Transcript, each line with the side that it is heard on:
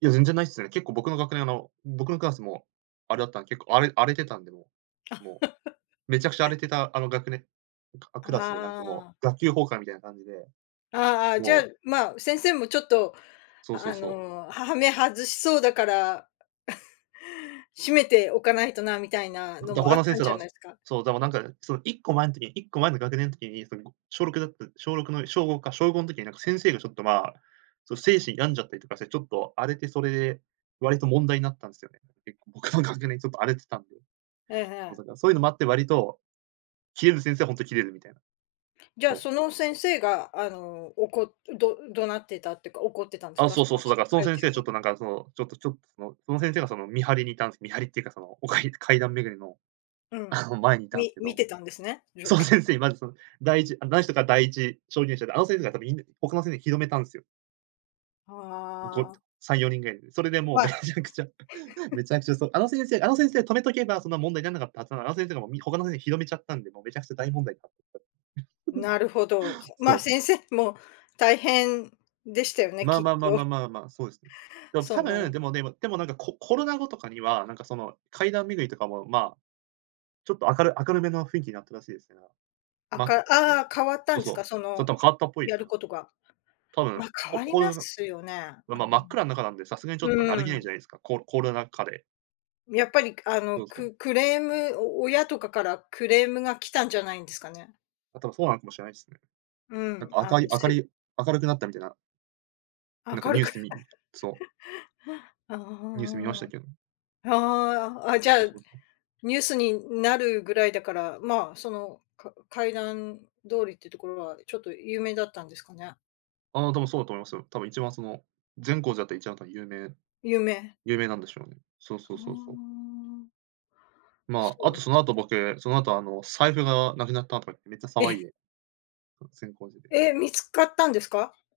right: いや、全然ないっすね。結構、僕の学年、あの、僕のクラスもあれだったん、結構あれ荒れてたんで、もう。めちゃくちゃ荒れてた、あの、学年あ、
left: あ
right: クラスで、なんか、も
left: あ、あ。
right: う、学級崩壊みたいな感じで。
left: ああああ、じゃ、
right: もう。
left: まあ、先生もちょっと、
right: そうそ
left: あ
right: うそう。
left: の、ははめ外しそうだから、しめておかないとな、みたいな
right: うん、
left: の
right: じゃ、
left: も
right: 他
left: あっ
right: の先
left: たん
right: 生
left: じ
right: が、
left: ゃ
right: あ
left: ないすか？
right: そう、だか、なんか、その1個前ん時、1個前の学年ときに、その、ご小6だった小6の小5か、小5ん時に、なんか先生がちょっと、まあ、その、精神病んじゃったりとかしてちょっと荒れて、それで、割と問題になったんすよね、結構、僕の学年ちょっと荒れてたんで。
left: えええ
right: まあ、
left: え。
right: だからそうゆのもあって割と、キレる先生は、ほんとキレるみたい
left: じゃあ、
right: そう。
left: その先生が、あの、おこど怒鳴ってたってか、怒ってたんす
right: あ、
left: か？
right: そう
left: そ
right: そう
left: の、
right: そう。
left: つ
right: だから、その
left: 懐
right: 先
left: 中
right: 生ちょ
left: 電
right: っとなん
left: 灯
right: か、その、ちょっと、ちょ、その、その先生が、その、見張りにいたんす。見張りっていうか、その、おかり階段巡りの、
left: う
right: あ
left: ん。
right: の、前にいたんす
left: み
right: け
left: 見
right: ど、
left: てたんですね、状
right: その
left: 況。
right: 先生、まずその、第1、あ、だんしとか、第1証言者で、あの先生がやっぱ、みん他の先生に広めたんすよ。ご
left: ああ。
right: さんよにんぐらいに、それでもう
left: ま
right: め
left: あ。
right: ちゃくちゃ、め ちゃくちゃそう、あの先生あの先生止めとけば、そんな問題なんなかったはずなの、あの先生が、も、み他の先生、広めちゃったんで、もうめちゃくちゃ大問題になって、
left: なるほど。せまあ、
right: そう。
left: 先生も、大変でしたよね、
right: まあ
left: きっ
right: まあまあまあ
left: と。
right: まあまあ、そうです。で、僕、
left: そ
right: 多分、
left: の
right: でもでもでも、なんか、こコロナ後とかには、なんかその階段巡りとかも、まあ、ちょっと明る明るめの雰囲気になったらしいですから。
left: あ、
right: ま
left: か
right: そう、
left: ああ、変わった
right: そう
left: んで
right: そ
left: す
right: う、
left: か？そ
right: そ、
left: の、
right: たぶ、変わったっぽい
left: や
right: す
left: る
right: よ。
left: ことが？
right: 多
left: ま、
right: 分、
left: 変
right: こ
left: わり
right: コ
left: な
right: ロナ
left: すよね、
right: ま
left: あ、
right: ま真っ暗ん中なんで、さすがにちょっ
left: う
right: と、歩
left: ん。
right: け
left: う
right: な
left: ー
right: い
left: ん。
right: じゃないすか、こコロナ禍で。
left: やっぱり、くあの、
right: そうそ
left: ク
right: う。
left: クレーム、お親とかからクレームが来たんじゃないんですかね？
right: あ、多分、そうなのかもしれないすね。
left: う
right: なん
left: ん。
right: か、あ
left: あ
right: かい
left: の、
right: 明り
left: し
right: い明るくなったみてななんか
left: 明る
right: ニュー
left: く。
right: スみそう。
left: あ
right: ニュース見ましたけ
left: あ、
right: ど。
left: ああああ、あ。は、はあ、あ、じゃあ、
right: そうそうそう。
left: ニュースになるぐらいだから、まあ、その、か階段通りってところは、ちょっと、有名だったんですかね？
right: ああ、多分そうだと思いますよ。多分、一番、その、善光寺だった、一番、た、有名、
left: 有名。
right: 有名なんでしょう。そう
left: そ
right: そうそうそう。
left: う。す
right: まあ、あ
left: ご
right: と、
left: いで
right: その
left: す。
right: 後、僕、その後、あの、財布がなくなったとか言って、めっちゃ騒い
left: え！
right: で。うん、善光寺で。
left: え、見つかったんですか？